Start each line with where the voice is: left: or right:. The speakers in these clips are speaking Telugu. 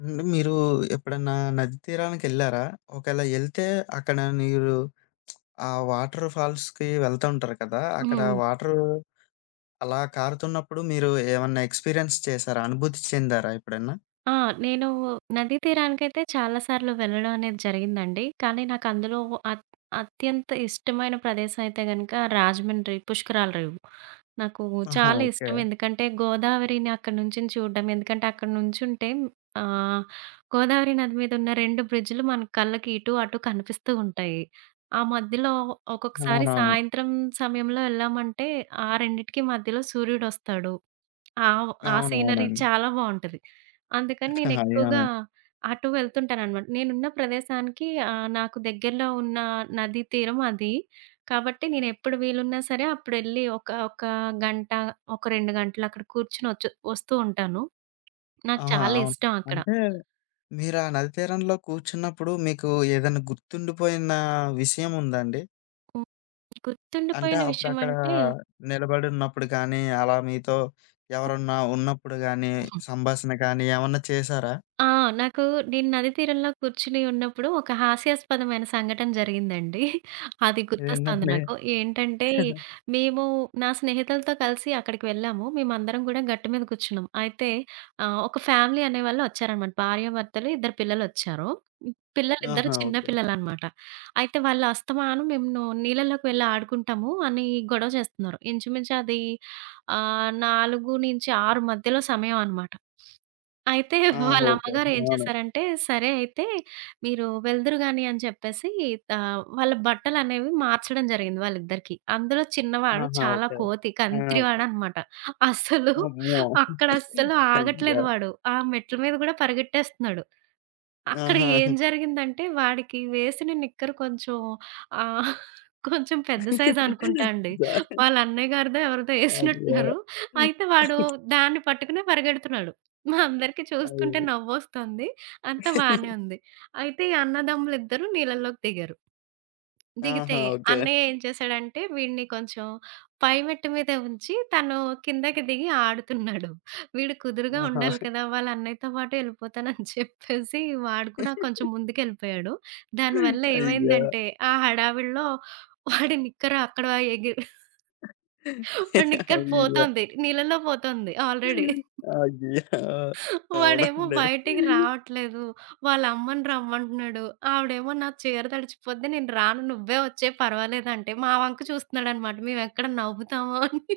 left: అంటే మీరు ఎప్పుడన్నా నది తీరానికెళ్లారా? ఒకవేళ ఎళ్తే అక్కడ మీరు ఆ వాటర్ ఫాల్స్‌కి వెళ్తా ఉంటారు కదా! అక్కడ
right: హ్మ్.
left: వాటర్ అలా కారుతున్నప్పుడు మీరు ఏమన్నా ఎక్స్‌పీరియన్స్ చేసారా? అనుభూతి చెందారా ఎప్పుడన్నా?
right: ఆ! నేను నదీ తీరానికైతే చాలా సార్లు వెళ్ళడం అనేది జరిగిందండి. కానీ నాకందులో అత్ అత్యంత ఇష్టమైన ప్రదేశం అయితే గనక రాజమండ్రి పుష్కరాల రేవు. నాకు
left: ఆహా!
right: చాలా
left: ఓకే.
right: ఇష్టం. ఎందుకంటే గోదావరిని అక్కడి నుంచిని చూడడం. ఎందుకంటే అక్కడ నుంచుంటే ఆహ్, గోదావరి నది మీద ఉన్న 2 బ్రిడ్జ్‌లు మన కళ్ళకి ఇటు, అటు కనిపిస్తూ ఉంటాయి. ఆ మధ్యలో ఒక్కొక్కసారి
left: అవునవును.
right: సాయంత్రం సమయంలో వెళ్ళామంటే ఆ రెండిటికి మధ్యలో సూర్యుడొస్తాడు. ఆ! ఆ సీనరీ
left: అవునవునండి.
right: చాలా బావుంటది. అందుకని నేనెక్కువగా
left: అయ్యో!
right: అటు వెళ్తుంటాననమాట. నేనున్న ప్రదేశానికి నాకు దగ్గరలో ఉన్న నదీ తీరం అది. కాబట్టి నేనెప్పుడు వీలున్నా సరే అప్పుడెళ్ళి ఒక గంట, ఒక 2 గంటలు అక్కడ కూర్చొనొచ్చు వస్తూ ఉంటాను. నాకు
left: ఆహా!
right: చాలా
left: అవును.
right: ఇష్టం అక్కడ.
left: అంటే మీరు ఆ నది తీరంలో కూర్చున్నప్పుడు మీకు ఏదైనా గుర్తుండిపోయిన విషయం ఉందా అండి?
right: హ్మ్.
left: అంటే
right: గుర్తుండిపోయిన విషయం
left: అప్పుడక్కడ
right: అంటే
left: నిలబడున్నప్పుడు గానీ, అలా మీతో ఎవరన్నా ఉన్నప్పుడు గానీ, సంభాషణ కానీ ఏమన్నా చేశారా?
right: ఆ! నాకు నేను నది తీరంలో కూర్చొని ఉన్నప్పుడు ఒక హాస్యాస్పదమైన సంఘటన జరిగిందండి. అది గుర్తొస్తుంది
left: ఏంటండి?
right: నాకు. ఏంటంటే, మేము నా స్నేహితులతో కలిసి అక్కడికి వెళ్ళాము. మేమందరం కూడా గట్టు మీద కూర్చున్నాం. అయితే ఒక ఫ్యామిలీ అనేవాళ్ళు వచ్చారనమాట. భార్యాభర్తలు, ఇద్దరు పిల్లలొచ్చారు. పిల్లలిద్దరూ
left: ఆహా!
right: చిన్న
left: ఓకే.
right: పిల్లలనమాట. అయితే వాళ్ళు అస్తమానం మేము నీళ్ళలోకి వెళ్ళి ఆడుకుంటాము అని గొడవ చేస్తున్నారు. ఇంచుమించు అది 4-6 మధ్యలో సమయం అనమాట. అయితే
left: ఆ!
right: వాళ్ళ
left: ఓకే.
right: అమ్మగారు ఏం
left: అవును.
right: చేశారంటే, సరే అయితే మీరు వెళ్దురు గాని అని చెప్పేసి వాళ్ళ బట్టలనేవి మార్చడం జరిగింది వాళ్ళిద్దరికీ. అందులో చిన్నవాడు
left: ఆహా!
right: చాలా
left: ఓకే.
right: కోతి,
left: ఆ! ఓకే.
right: కంత్రివాడనమాట. అసలు
left: అమ్మో!
right: అక్కడ అస్సలు
left: అయ్యో!
right: ఆగట్లేదు వాడు. ఆ మెట్ల మీద గూడా పరిగెట్టేస్తున్నాడు. అక్కడ
left: ఆహా!
right: ఏం జరిగిందంటే వాడికి వేసిన నిక్కర్ కొంచెం ఆహ్, కొంచెం పెద్ద సైజ్ అనుకుంటా అండి.
left: జ
right: వాళ్ళ అన్నయ్య గారిదో ఎవరిదో
left: అయ్యో!
right: ఏసినట్టున్నారు. అయితే వాడు దాన్ని పట్టుకునే పరిగెడుతున్నాడు. మా అందరికీ చూస్తుంటే
left: అయ్యో!
right: నవ్వొస్తుంది. అంతా బానే ఉంది. అయితే ఈ అన్నదమ్ములిద్దరూ నీళ్ళలోకి దిగారు. దిగితే
left: ఆహా! ఓకే.
right: అన్నయ్య ఏం చేశాడంటే వీడిని కొంచెం పై మెట్టు మీద ఉంచి తను కిందకి దిగి ఆడుతున్నాడు. వీడు కుదురుగా ఉండాలి
left: ఆహా!
right: కదా! వాళ్ళ అన్నయ్యతో పాటు ఎళ్ళిపోతానని చెప్పేసి వాడు కూడా కొంచెం ముందుకెళ్ళిపోయాడు. దానివల్ల
left: అయ్యో!
right: ఏమైందంటే ఆ హడావిడిలో వాడి నిక్కరు అక్కడ ఎగి వాడి నిక్కరు
left: అయ్యో!
right: పోతోంది. నీళ్ళలో పోతోంది ఆల్రెడీ.
left: అయ్యో!
right: వాడేమో
left: అవునండి.
right: బయటికి రావట్లేదు. వాళ్ళ అమ్మని రమ్మంటున్నాడు. ఆవిడేమో "నా చీర తడిచిపోద్ది నేను రాను నువ్వే వచ్చేయి పర్వాలేదంటే" మా వంక చూస్తున్నాడనమాట. మేమెక్కడ నవ్వుతామో అని.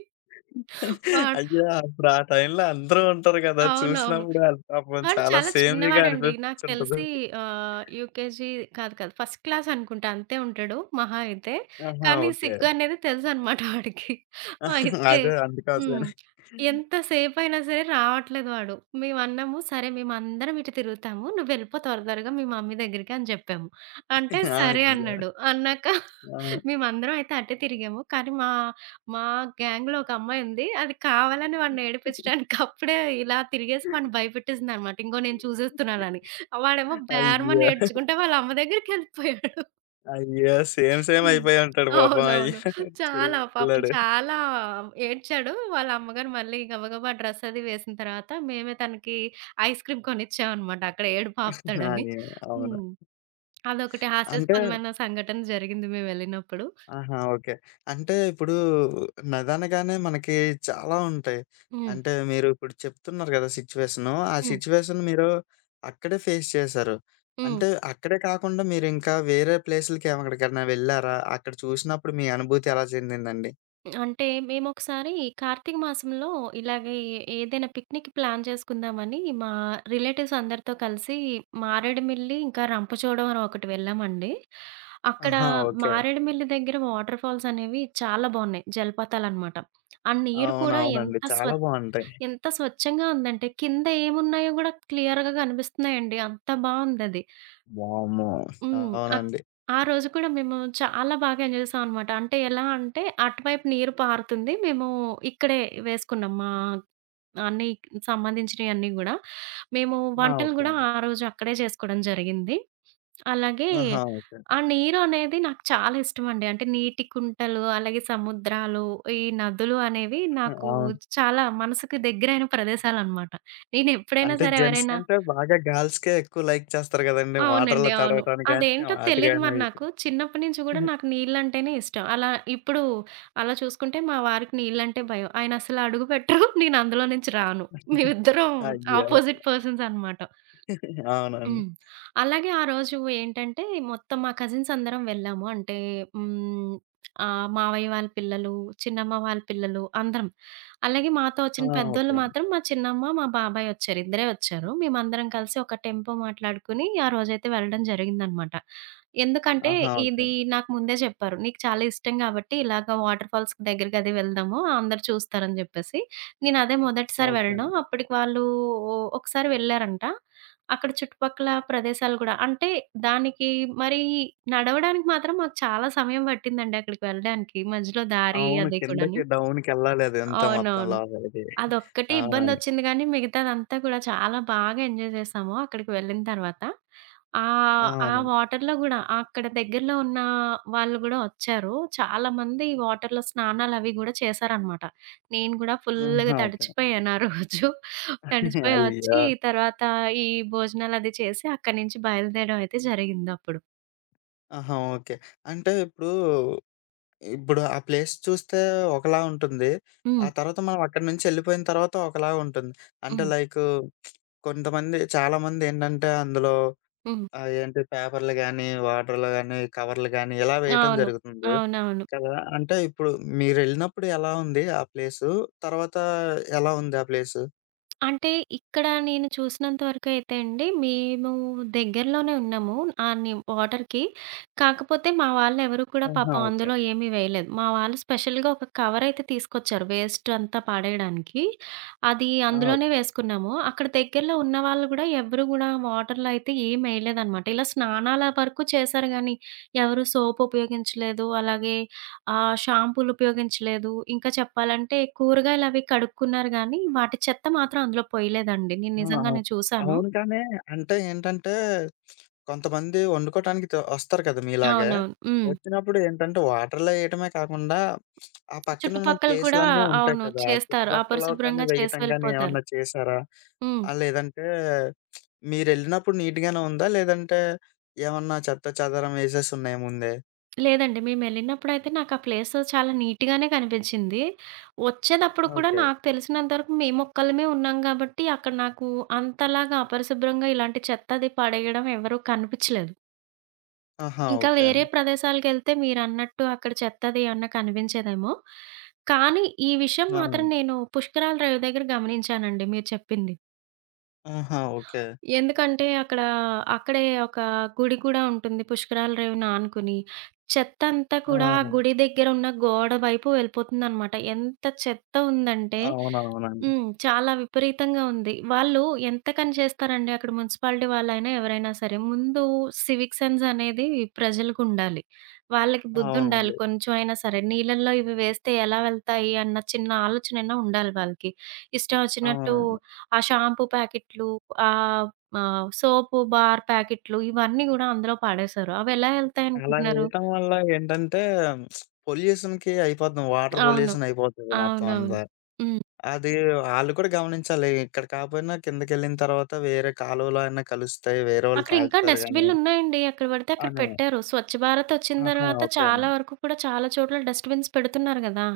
right: వాడు
left: అయ్యో! అప్పుడు ఆ టైంలో అందరూ ఉంటారు గదా!
right: అవునవును.
left: చూసినప్పుడు ఆళ్ళు పాపం
right: వాడు
left: చాలా
right: చాలా
left: సేమ్లీగా
right: చిన్నవాడండి. నాకు
left: అనిపిస్తుంటది.
right: తెలిసి యూకేజీ కాదు కాదు. ఫస్ట్ క్లాస్ అనుకుంటా అంతే ఉంటాడు మహా అయితే.
left: ఆహా!
right: కానీ
left: ఓకే.
right: సిగ్గు అనేది తెలుసనమాట వాడికి. అయితే
left: అదే
right: హ్మ్.
left: అందుకోసమని.
right: ఎంత సేపయినా సరే రావట్లేదు వాడు. మేమన్నాము, "సరే మేమందరం ఇటు తిరుగుతాము. నువ్వెళ్ళిపో త్వర త్వరగా మీ మమ్మీ దగ్గరికి" అని చెప్పాము. అంటే,
left: ఆ!
right: "సరే"
left: అయ్యో!
right: అన్నాడు. అన్నాక
left: ఆ!
right: మేమందరం అయితే అటే తిరిగాము. కానీ మా మా గ్యాంగ్‌లో ఒక అమ్మాయుంది. అది కావాలని వాడిని ఏడిపించడానికి అప్పుడే ఇలా తిరిగేసి వాడిని భయపెట్టేసిందనమాట. ఇంగో నేను చూసేస్తున్నానని. వాడేమో
left: అయ్యో!
right: బేరమని ఏడ్చుకుంటే వాళ్ళ అమ్మ దగ్గరికెళ్ళిపోయాడు.
left: అయ్యో! సేమ్ సేమ్
right: హ్మ్.
left: అయిపోయి ఉంటాడు పాపం. అయ్యో!
right: అవునవును. చాలా పాపం
left: పిల్లోడు.
right: చాలా ఏడ్చాడు. వాళ్ళ అమ్మగారు మళ్ళీ గబగబా డ్రెస్ అది వేసిన తర్వాత మేమే తనకి ఐస్ క్రీమ్ కొనిచ్చామనమాట. అక్కడ ఏడుపు ఆపుతాడని.
left: అయ్యో! అవును.
right: హ్మ్. అదొకటి
left: అంటే
right: హాస్యాస్పదమైన సంఘటన జరిగింది మేమెళ్ళినప్పుడు.
left: ఆహా! ఓకే. అంటే ఇప్పుడు నదనగానే మనకి చాలా ఉంటాయి.
right: హ్మ్.
left: అంటే మీరు ఇప్పుడు చెప్తున్నారు కదా! సిట్యుయేషను. ఆ
right: హ్మ్.
left: సిట్యుయేషన్ మీరు అక్కడే ఫేస్ చేశారు.
right: హ్మ్.
left: అంటే అక్కడే కాకుండా మీరింకా వేరే ప్లేసులకి ఎక్కడికైనా వెళ్లారా? అక్కడ చూసినప్పుడు మీ అనుభూతి ఎలా చెందిందండి?
right: అంటే మేమొకసారి కార్తీక మాసంలో ఇలాగే ఏదైనా పిక్నిక్ ప్లాన్ చేసుకుందామని మా రిలేటివ్స్ అందరితో కలిసి మారేడుమిల్లి, ఇంకా రంపచోడవరం ఒకటి వెళ్ళామండి. అక్కడ
left: ఆహా! ఓకే.
right: మారేడుమిల్లి దగ్గర వాటర్ ఫాల్స్ అనేవి చాలా బావున్నాయి. జలపాతాలనమాట. ఆ నీరు కూడా
left: అవునవునండి. చాలా బావుంటాయి.
right: ఎంత స్వచ్ఛంగా ఉందంటే కింద ఏమున్నాయో గూడా క్లియర్‌గా కనిపిస్తున్నాయండి. అంత బావుందది.
left: వామ్మో!
right: హ్మ్.
left: అవునండి.
right: ఆ రోజు కూడా మేము చాలా బాగా ఎంజాయ్ చేసామనమాట. అంటే ఎలా అంటే అటువైపు నీరు పారుతుంది. మేము ఇక్కడే వేసుకున్నాం. మా అన్నీ సంబంధించినయన్నీ గూడా. మేము
left: ఆ!
right: వంటలు
left: ఓకే
right: గూడా
left: అండి.
right: ఆ రోజు అక్కడే చేసుకోవడం జరిగింది. అలాగే
left: ఆహా! ఓకే.
right: ఆ నీరు అనేది నాకు చాలా ఇష్టమండి. అంటే నీటి కుంటలు, అలాగే సముద్రాలు, ఈ నదులు అనేవి నాకు
left: అవును.
right: చాలా మనసుకు దగ్గరైన ప్రదేశాలనమాట. నేనెప్పుడైనా
left: అంటే
right: సరే
left: జెంట్స్
right: ఎవరైనా
left: కంటే బాగా గర్ల్స్‌కే ఎక్కువ లైక్ చేస్తారు గదండీ!
right: అవునండి.
left: వాటర్‌లో
right: అవును.
left: తడవటానికి గాని,
right: అదేంటో
left: వాటి
right: తెలీదు
left: గాని
right: మరి
left: వీటికి.
right: నాకు. చిన్నప్పటి నుంచి గూడా నాకు నీళ్ళంటేనే ఇష్టం. ఇప్పుడు అలా చూసుకుంటే మా వారికి నీళ్ళంటే భయం. ఆయనసలు అడుగు పెట్టరు. నేను అందులో నుంచి రాను. మేమిద్దరం
left: అయ్యో!
right: ఆపోజిట్ పర్సన్స్ అనమాట.
left: అవునండి.
right: హ్మ్. అలాగే ఆ రోజు ఏంటంటే, మొత్తం మా కజిన్స్ అందరం వెళ్ళాము. అంటే హ్మ్, మావయ్య వాళ్ళ పిల్లలు, చిన్నమ్మ వాళ్ళ పిల్లలు అందరం. అలాగే మాతో
left: ఆ!
right: వచ్చిన
left: ఓకే
right: పెద్దోళ్ళు
left: అండి.
right: మాత్రం మా చిన్నమ్మ, మా బాబాయ్ వచ్చారు. ఇద్దరే వచ్చారు. మేమందరం కలిసి ఒక టెంపో మాట్లాడుకొని ఆ రోజైతే వెళ్ళడం జరిగిందనమాట. ఎందుకంటే
left: ఆహా! ఓకే
right: ఇది
left: అండి.
right: నాకు ముందే చెప్పారు. "నీకు చాలా ఇష్టం కాబట్టి ఇలాగ వాటర్ ఫాల్స్ దగ్గరకి అది వెళ్దాము. అందరూ చూస్తారని" చెప్పేసి. నేను అదే మొదటిసారి
left: ఓకే
right: వెళ్ళడం.
left: అండి.
right: అప్పటికి వాళ్ళు ఒకసారి వెళ్ళారంట. అక్కడ చుట్టుపక్కల ప్రదేశాలు గూడా. అంటే దానికి మరి నడవడానికి మాత్రం మాకు చాలా సమయం పట్టిందండి అక్కడికి వెళ్ళడానికి. మధ్యలో దారి
left: అవును.
right: అది
left: కిందకి
right: కూడాను.
left: డౌన్‌కెళ్ళాలి అది అంతా మొత్తం
right: అవునవును.
left: లోపలికి.
right: అదొక్కటే
left: అవునండి.
right: ఇబ్బందొచ్చింది గానీ, మిగతాదంతా కూడా చాలా బాగా ఎంజాయ్ చేశాము అక్కడికి వెళ్ళిన తర్వాత. ఆ
left: అవును.
right: వాటర్‌లో గూడా అక్కడ దగ్గరలో ఉన్న వాళ్ళు గూడా ఒచ్చారు. చాలామంది వాటర్‌లో స్నానాలవి గూడా చేశారనమాట. నేను గూడా ఫుల్లుగా
left: ఆహా! ఓకే.
right: తడిచిపోయాను ఆ రోజు. తడిచిపోయి
left: అయ్యో!
right: ఒచ్చి తర్వాత ఈ భోజనాలది చేసి అక్కడి నుంచి బయలుదేరడం అయితే జరిగిందప్పుడు.
left: ఆహా! ఓకే. అంటే ఇప్పుడు ఇప్పుడు ఆ ప్లేస్ చూస్తే ఒకలా ఉంటుంది. ఆ
right: హ్మ్.
left: తర్వాత మనం అక్కడి నుంచి ఎళ్ళిపోయిన తర్వాత ఒకలా ఉంటుంది. అంటే
right: హ్మ్.
left: లైకు కొంతమంది చాలామందేంటంటే అందులో
right: హ్మ్.
left: ఏంటి పేపర్‌లు గాని, వాటర్‌లు గాని, కవర్‌లు గాని ఇలా వేయటం
right: అవును.
left: జరుగుతుంది
right: అవునవును.
left: కదా! అంటే ఇప్పుడు మీరెళ్ళినప్పుడు ఎలా ఉంది ఆ ప్లేసు? తర్వాత ఎలా ఉంది ఆ ప్లేసు?
right: అంటే ఇక్కడ నేను చూసినంత వరకైతే అండి, మేము దగ్గరలోనే ఉన్నాము. ఆని వాటర్‌కి. కాకపోతే మా వాళ్ళెవరు కూడా
left: ఆహా!
right: పాపం
left: ఓకే.
right: అందులో ఏమీ వేయలేదు. మా వాళ్ళు స్పెషల్‌గా ఒక కవరయితే తీసుకొచ్చారు వేస్ట్ అంతా పడేయడానికి. అది
left: ఆ!
right: అందులోనే
left: ఓకే.
right: వేసుకున్నాము. అక్కడ దగ్గరలో ఉన్నవాళ్ళు గూడా ఎవ్వరు గూడా వాటర్‌లో అయితే ఏం వేయలేదనమాట. ఇలా స్నానాల వరకు చేశారు గానీ, ఎవరు సోప్ ఉపయోగించలేదు. అలాగే ఆ! షాంపూలు ఉపయోగించలేదు. ఇంకా చెప్పాలంటే కూరగాయలవి కడుక్కున్నారు గానీ, వాటి చెత్త మాత్రం అందులో పొయ్యలేదండి. నేను
left: ఆ! అవును.
right: నిజంగానే చూశాను.
left: అవును కానీ, అంటే ఏంటంటే, కొంతమంది వండుకోటానికి త వస్తారు కదా మీలాగే.
right: అవునవును. హ్మ్.
left: వచ్చినప్పుడు ఏంటంటే, వాటర్‌లో ఎయటమే కాకుండా, ఆ పక్కనున్న
right: చుట్టుపక్కల కూడా
left: ప్లేసులన్నీ ఉంటాయి
right: అవును.
left: కదా!
right: చేస్తారు.
left: చుట్టుపక్కల కానీ
right: అపరిశుభ్రంగా చేసి
left: వెయ్యటం గానీ
right: వెళ్ళిపోతారు.
left: ఏమన్నా చేశారా?
right: హ్మ్.
left: లేదంటే మీరెళ్ళినప్పుడు నీట్‌గానే ఉందా? లేదంటే ఏమన్నా చెత్త చెదారం ఏసేసి ఉన్నాయా ముందే?
right: లేదండి. మేమెళ్ళినప్పుడైతే నాకా ప్లేస్ చాలా నీట్‌గానే కనిపించింది. వచ్చేటప్పుడు కూడా
left: ఓకే.
right: నాకు తెలిసినంత వరకు మేమొక్కళ్ళమే ఉన్నాం గాబట్టి, అక్కడ నాకు అంతలాగా అపరిశుభ్రంగా ఇలాంటి చెత్త అది పడేయడం ఎవరు కనిపిచ్చలేదు.
left: ఆహా!
right: ఇంకా
left: ఓకే
right: వేరే
left: అండి.
right: ప్రదేశాలకెళ్తే మీరన్నట్టు అక్కడ చెత్తది ఏమన్నా కనిపించేదేమో. కానీ ఈ విషయం మాత్రం
left: అవును.
right: నేను పుష్కరాల రేవు దగ్గర గమనించానండి మీరు చెప్పింది.
left: ఆహా! ఓకే.
right: ఎందుకంటే అక్కడే ఒక గుడి కూడా ఉంటుంది పుష్కరాల రేవుని ఆనుకుని. చెత్తంతా కూడా ఆ
left: ఆ!
right: గుడి దగ్గర ఉన్న గోడ వైపు వెళ్ళిపోతుందనమాట. ఎంత చెత్త ఉందంటే
left: అవునవునండి.
right: హ్మ్. చాలా విపరీతంగా ఉంది. వాళ్ళు ఎంతకని చేస్తారండి అక్కడ మున్సిపాలిటీ వాళ్ళైనా ఎవరైనా సరే. ముందు సివిక్ సెన్స్ అనేది ప్రజలకుండాలి. వాళ్ళకి బుద్ధుండాలి
left: అవునండి.
right: కొంచెం అయినా సరే. నీళ్ళల్లో ఇవి వేస్తే ఎలా వెళ్తాయి అన్న చిన్న ఆలోచనైనా ఉండాలి వాళ్ళకి. ఇష్టం వచ్చినట్టు
left: అవునండి.
right: ఆ షాంపూ ప్యాకెట్లు, ఆహ్, ఆహ్, సోపు బార్ ప్యాకెట్లు ఇవన్నీ గూడా అందులో పాడేశారు. అవెలా
left: అలా
right: ఎళ్తాయనుకుంటున్నారు?
left: వేయటం వల్ల ఏంటంటే పొల్యూషన్‌కి అయిపోద్దాం. వాటర్
right: అవును.
left: పొల్యూషన్ అయిపోతది మొత్తం
right: అవునవును.
left: అంతా.
right: హ్మ్.
left: అది ఆళ్ళు కూడా గమనించాలి. ఇక్కడ కాపోయినా కిందకెళ్ళిన తర్వాత వేరే కాలువలో అయినా కలుస్తాయి. వేరే వాళ్ళు
right: అక్కడ ఇంకా
left: తాగుతారు
right: డస్ట్
left: గానీ
right: బిన్‌లున్నాయండి. ఎక్కడ పడితే అక్కడ
left: అని.
right: పెట్టారు. స్వచ్ఛ భారత్ వచ్చిన
left: ఆహా!
right: తర్వాత
left: ఓకే
right: చాలా
left: అండి.
right: వరకు కూడా చాలా చోట్ల డస్ట్ బిన్స్ పెడుతున్నారు గదా!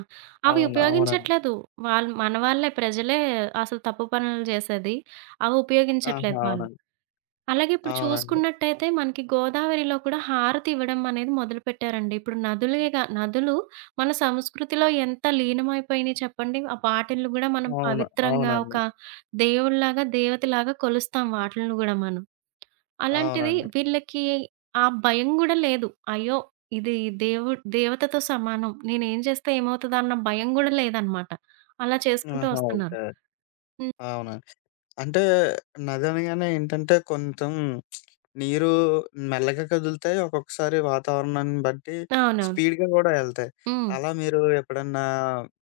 right: అవి
left: అవును. అవునండి.
right: ఉపయోగించట్లేదు. వాళ్ళు మన వాళ్ళే ప్రజలే అసలు తప్పు పనులు చేసేది. అవి
left: ఆహా!
right: ఉపయోగించట్లేదు వాళ్ళు.
left: అవునండి.
right: అలాగే ఇప్పుడు
left: అవునండి.
right: చూసుకున్నట్టయితే మనకి గోదావరిలో కూడా హారతి ఇవ్వడం అనేది మొదలుపెట్టారండి. ఇప్పుడు నదులే గా నదులు మన సంస్కృతిలో ఎంత లీనమైపోయినాయి చెప్పండి. ఆ వాటిల్ని గూడా మనం
left: అవును.
right: పవిత్రంగా
left: అవునండి.
right: ఒక దేవుడిలాగా, దేవతలాగా కొలుస్తాం వాటిల్ని గూడా మనం. అలాంటిది
left: అవునండి.
right: వీళ్ళకి ఆ భయం గూడా లేదు. అయ్యో! ఇది దేవు దేవతతో సమానం. నేనేం చేస్తే ఏమవుతదా అన్న భయం గూడా లేదనమాట. అలా చేసుకుంటూ
left: ఆహా!
right: వస్తున్నారు.
left: ఓకే.
right: హ్మ్.
left: అవునండి. అంటే నదనగానే ఏంటంటే కొంచెం నీరు మెల్లగా కదులుతాయి. ఒక్కొక్కసారి వాతావరణాన్ని బట్టి
right: అవునవును.
left: స్పీడ్‌గా గూడా ఎళ్తాయి.
right: హ్మ్.
left: అలా మీరు ఎప్పుడన్నా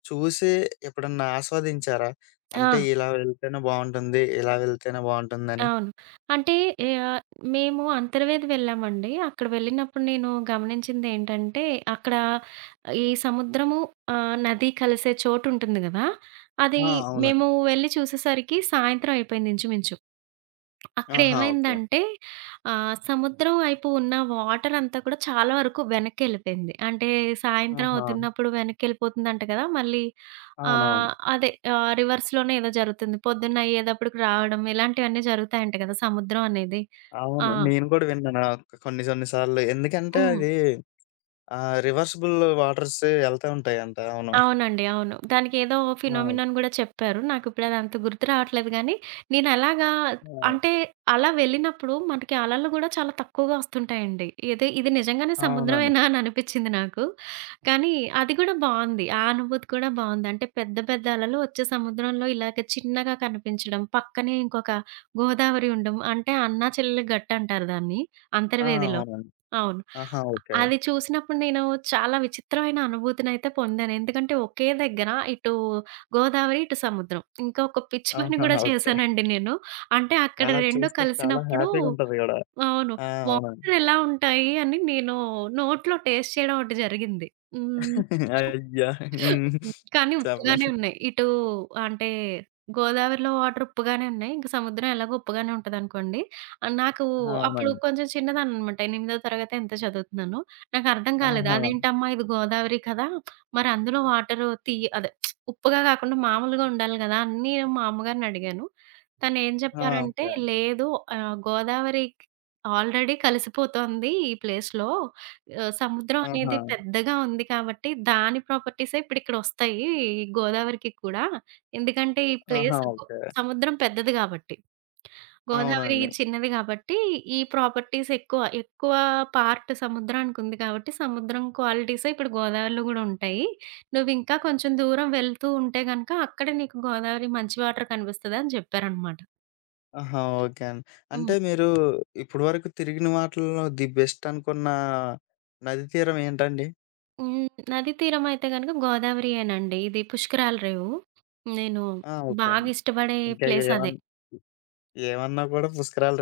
left: చూసి ఎప్పుడన్నా ఆస్వాదించారా? అంటే
right: ఆ!
left: ఇలా వెళ్తేనే బావుంటుంది. ఇలా వెళ్తేనే బావుంటుందని.
right: అవును. అంటే ఆహ్, మేము అంతర్వేది వెళ్ళామండి. అక్కడ వెళ్ళినప్పుడు నేను గమనించిందేంటంటే, అక్కడ ఈ సముద్రము నది కలిసే చోటుంటుంది గదా! అది
left: ఆ! అవునండి.
right: మేము వెళ్ళి చూసేసరికి సాయంత్రం అయిపోయింది ఇంచుమించు.
left: ఆహా! ఓకే.
right: అక్కడేమైందంటే సముద్రం వైపు ఉన్న వాటరంతా కూడా చాలా వరకు వెనక్కెళ్ళిపోయింది. అంటే సాయంత్రం
left: ఆహా!
right: అవుతున్నప్పుడు వెనక్కెళ్ళిపోతుందంట కదా! మళ్ళీ
left: అవునవును.
right: ఆహ్, అదే రివర్స్‌లోనే ఏదో జరుగుతుంది. పొద్దున్న అయ్యేదప్పటికి రావడం ఇలాంటివన్నీ జరుగుతాయంట కదా! సముద్రం అనేది. ఆ!
left: అవును. నేను కూడా విన్నాను. కొన్ని కొన్ని సార్లు ఎందుకంటే
right: హ్మ్.
left: అది రివర్సిబుల్ వాటర్స్ ఎళ్తా ఉంటాయంట. అవును.
right: అవునండి. అవును. దానికేదో
left: ఆ! ఓకే.
right: ఫినోమినన్ గూడా చెప్పారు. నాకిప్పుడది అంత గుర్తు రావట్లేదు గానీ, నేనలాగా
left: ఆ!
right: అంటే,
left: ఓకే.
right: అలా వెళ్ళినప్పుడు మనకి అలలు గూడా చాలా తక్కువగా ఒస్తుంటాయండి. ఇది ఇది నిజంగానే
left: అవునండి.
right: సముద్రమేనా అని అనిపిచ్చింది నాకు. కానీ అది గూడా బావుంది. ఆ అనుభూతి కూడా బావుంది. అంటే, పెద్ద పెద్ద అలలు ఒచ్చే సముద్రంలో ఇలాగ చిన్నగా కనిపించడం, పక్కనే ఇంకొక గోదావరి ఉండడం. అంటే, అన్నా చెల్లెలి గట్టంటారు దాన్ని
left: ఆ!
right: అంతర్వేదిలో.
left: అవునండి.
right: అవును.
left: ఆహా! ఓకే.
right: అది చూసినప్పుడు నేను చాలా విచిత్రమైన అనుభూతినైతే పొందాను. ఎందుకంటే ఒకే దగ్గర ఇటు గోదావరి, ఇటు సముద్రం. ఇంకా ఒక పిచ్చి పని గూడా
left: ఆహాహా! ఓకే.
right: చేశానండి నేను. అంటే అక్కడ
left: అలా
right: 2
left: చూస్తే చాలా
right: కలిసినప్పుడు
left: హ్యాపీగా ఉంటది గూడా.
right: అవును.
left: ఆ! అవునండి.
right: వాటర్ ఎలా ఉంటాయి అని నేను నోట్లో టేస్ట్ చేయడం ఒకటి జరిగింది. హ్మ్.
left: అయ్యా! హ్మ్.
right: హ్మ్. కానీ ఉప్పుగానే
left: చెప్పండి.
right: ఉన్నాయి. అంటే గోదావరిలో వాటర్ ఉప్పుగానే ఉన్నాయి. ఇంక సముద్రం ఎలాగో ఉప్పుగానే ఉంటదనుకోండి. నాకు అప్పుడు
left: అవునండి.
right: కొంచెం చిన్నదాన్ననమాట. ఎనిమిదో తరగతో ఎంతో చదువుతున్నాను. నాకర్థం కాలేదు.
left: ఆహా!
right: అదేంటమ్మా ఇది గోదావరి కదా! మరి అందులో వాటరు తియ్య అదే ఉప్పుగా కాకుండా మామూలుగా ఉండాలి గదా! అని మా అమ్మగారిని అడిగాను. తనేం
left: ఆ!
right: చెప్పారంటే,
left: ఓకే.
right: లేదు గోదావరి ఆల్రెడీ కలిసిపోతోంది ఈ ప్లేస్‌లో సముద్రం
left: ఆహా!
right: అనేది పెద్దగా ఉంది కాబట్టి, దాని ప్రాపర్టీసే ఇప్పుడిక్కడొస్తాయి ఈ గోదావరికి కూడా. ఎందుకంటే, ఈ
left: ఆహా!
right: Place go
left: okay.
right: సముద్రం పెద్దది గాబట్టి. గోదావరి
left: అవునండి.
right: చిన్నది గాబట్టి, ఈ ప్రాపర్టీస్ ఎక్కువ. ఎక్కువ పార్ట్ సముద్రానికుంది కాబట్టి, సముద్రం క్వాలిటీసే ఇప్పుడు గోదావరిలో గూడా ఉంటాయి. నువ్వింకా కొంచెం దూరం వెళ్తూ ఉంటే గనక, అక్కడ నీకు గోదావరి మంచి వాటర్ కనిపిస్తదని జెప్పారనమాట.
left: ఆహా! ఓకే అండి. అంటే
right: హ్మ్.
left: మీరు ఇప్పటివరకు తిరిగిన వాటిల్లో ది బెస్ట్ అనుకున్న నది తీరం ఏంటండి?
right: హ్మ్. నదీ తీరం అయితే గనుక గోదావరియెనండి. ఇది పుష్కరాల రేవు. నేను
left: ఆ! ఓకే
right: బాగా
left: అండి.
right: ఇష్టపడే
left: ఇంకా
right: ప్లేస్ అదే.
left: ఏమన్ ఏమన్నా కూడా పుసకారాలు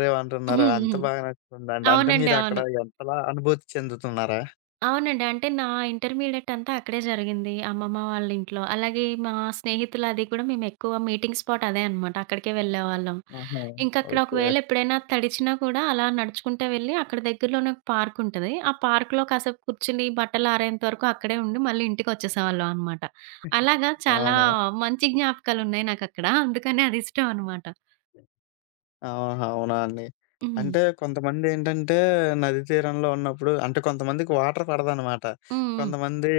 left: రేవంటున్నారు.
right: హ్మ్.
left: అంత
right: హ్మ్.
left: బాగా నచ్చుతుందండి. అంటే
right: అవునండి.
left: మీరక్కడ
right: అవును.
left: ఎంతలా అనుభూతి చెందుతున్నారా?
right: అవునండి. అంటే నా ఇంటర్మీడియేట్ అంతా అక్కడే జరిగింది. అమ్మమ్మ వాళ్ళ ఇంట్లో. అలాగే మా స్నేహితులు అది కూడా మేమెక్కువ మీటింగ్ స్పాట్ అదే అనమాట. అక్కడికే వెళ్ళేవాళ్ళం.
left: ఆహా!
right: ఇంకక్కడ
left: ఓకే.
right: ఒకవేళ ఎప్పుడైనా తడిచినా కూడా అలా నడుచుకుంటా వెళ్ళి అక్కడ దగ్గరలోనే ఒక పార్క్ ఉంటది. ఆ పార్క్‌లో కాసేపు కూర్చుని బట్టలు ఆరేంత వరకు అక్కడే ఉండి మళ్ళీ ఇంటికొచ్చేసేవాళ్ళం అనమాట. అలాగా చాలా
left: అవునా?
right: మంచి జ్ఞాపకాలున్నాయి నాకక్కడ. అందుకనే అదిష్టం అనమాట.
left: ఆహా! అవునా అండి?
right: హ్మ్.
left: అంటే కొంతమందేంటంటే నది తీరంలో ఉన్నప్పుడు అంటే కొంతమందికి వాటర్ పడదనమాట.
right: హ్మ్.
left: కొంతమంది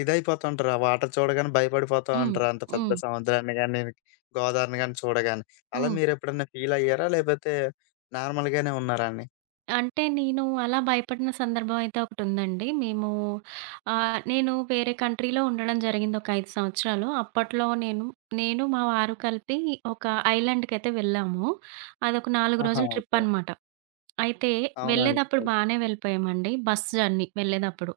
left: ఇదైపోతూ ఉంటారు. ఆ వాటర్ చూడగానే భయపడిపోతూ
right: హ్మ్.
left: ఉంటారు. అంత
right: హ్మ్.
left: పెద్ద
right: హ్మ్.
left: సముద్రాన్ని గాని, గోదావరిని గాని చూడగానే. అలా
right: హ్మ్.
left: మీరెప్పుడన్నా ఫీలయ్యారా? లేపోతే నార్మల్‌గానే ఉన్నారా అండి?
right: అంటే నేను అలా భయపడిన సందర్భం అయితే ఒకటుందండి. మేము నేను వేరే కంట్రీలో ఉండడం జరిగింది ఒక 5 సంవత్సరాలు. అప్పట్లో నేను మా వారు కలిపి ఒక ఐలాండ్‌కైతే వెళ్ళాము. అదొక 4
left: ఆహా!
right: రోజుల ట్రిప్
left: ఓకే.
right: అనమాట. అయితే వెళ్ళేదప్పుడు
left: అవునండి.
right: బానే వెళ్ళిపోయామండి. Bus journey వెళ్ళేదప్పుడు.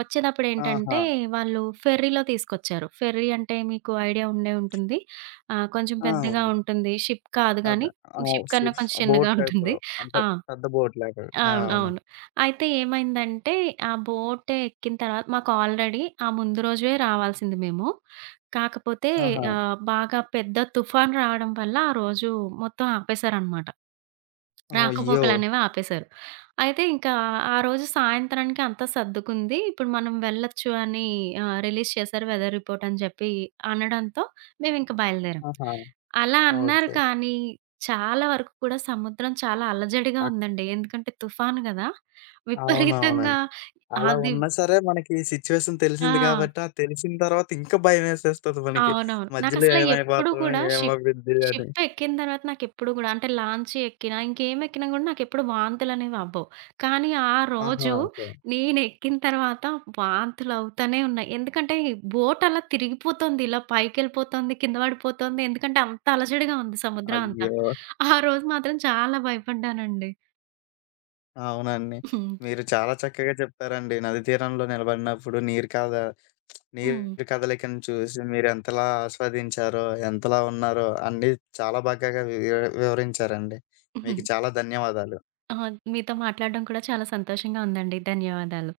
right: వచ్చేదప్పుడు ఏంటంటే
left: ఆహా!
right: వాళ్ళు ఫెర్రీలో తీసుకొచ్చారు. ఫెర్రీ అంటే మీకు ఐడియా ఉండే ఉంటుంది. కొంచెం
left: ఆ!
right: పెద్దగా
left: అవును.
right: ఉంటుంది. షిప్ కాదు గానీ,
left: అదే. ఆ!
right: షిప్ కన్నా
left: షిప్
right: కొంచెం
left: బోట్
right: చిన్నగా ఉంటుంది.
left: టైప్‌లో. అంటే
right: ఆ!
left: పెద్ద బోట్ లాగా. ఆ!
right: అవును.
left: అవును.
right: అవును. అయితే ఏమైందంటే, ఆ బోట్ ఎక్కిన తర్వాత మాకు ఆల్రెడీ ఆ ముందు రోజే రావాల్సింది మేము. కాకపోతే
left: ఆహా!
right: బాగా పెద్ద తుఫాను రావడం వల్ల ఆ రోజు మొత్తం ఆపేశారనమాట.
left: అయ్యో!
right: రాకపోకలనేవి ఆపేశారు. అయితే ఇంకా ఆ రోజు సాయంత్రానికి అంతా సర్దుకుంది. ఇప్పుడు మనం వెళ్ళొచ్చు అని రిలీజ్ చేశారు వెదర్ రిపోర్ట్ అని చెప్పి అనడంతో మేమింక బయలుదేరాం.
left: ఆహా!
right: అలా అన్నారు
left: ఓకే.
right: కానీ చాలా వరకు కూడా సముద్రం చాలా అలజడిగా
left: అక్
right: ఉందండి. ఎందుకంటే తుఫాను గదా! విపరీతంగా
left: అవునవునండి. అలా
right: అది
left: ఉన్నా సరే మనకి సిట్యుయేషన్
right: ఆ!
left: తెలిసింది కాబట్టి, ఆ తెలిసిన తర్వాత ఇంకా భయమేసేస్తది మనకి.
right: అవునవును.
left: మధ్యలో
right: నాకసల ఎప్పుడు
left: ఏమైపోతామో,
right: కూడా షిప్
left: ఏమవ్విద్ది అని.
right: షిప్ ఎక్కిన తర్వాత నాకెప్పుడు గూడా అంటే లాంచ్ ఎక్కినా, ఇంకేం ఎక్కినా గూడా నాకెప్పుడు వాంతులనేవి అవ్వవు. కానీ ఆ
left: ఆహా!
right: రోజు
left: ఓకే.
right: నేనెక్కిన తర్వాత వాంతులవుతానే ఉన్నాయి. ఎందుకంటే బోట్ అలా తిరిగిపోతోంది. ఇలా పైకెళ్ళిపోతోంది, కింద పడిపోతోంది. ఎందుకంటే అంత అలజడిగా ఉంది సముద్రం అంతా.
left: అయ్యో!
right: ఆ రోజు మాత్రం చాలా భయపడ్డానండి.
left: అవునండి.
right: హ్మ్.
left: మీరు చాలా చక్కగా చెప్పారండి. నది తీరంలో నిలబడినప్పుడు నీరు కద
right: హ్మ్.
left: నీరు కదలికను చూసి మీరెంతలా ఆస్వాదించారో, ఎంతలా ఉన్నారో అన్నీ చాలా బాగా వి వివరించారండి.
right: హ్మ్.
left: మీకు చాలా ధన్యవాదాలు.
right: ఆ! మీతో మాట్లాడడం కూడా చాలా సంతోషంగా ఉందండి. ధన్యవాదాలు.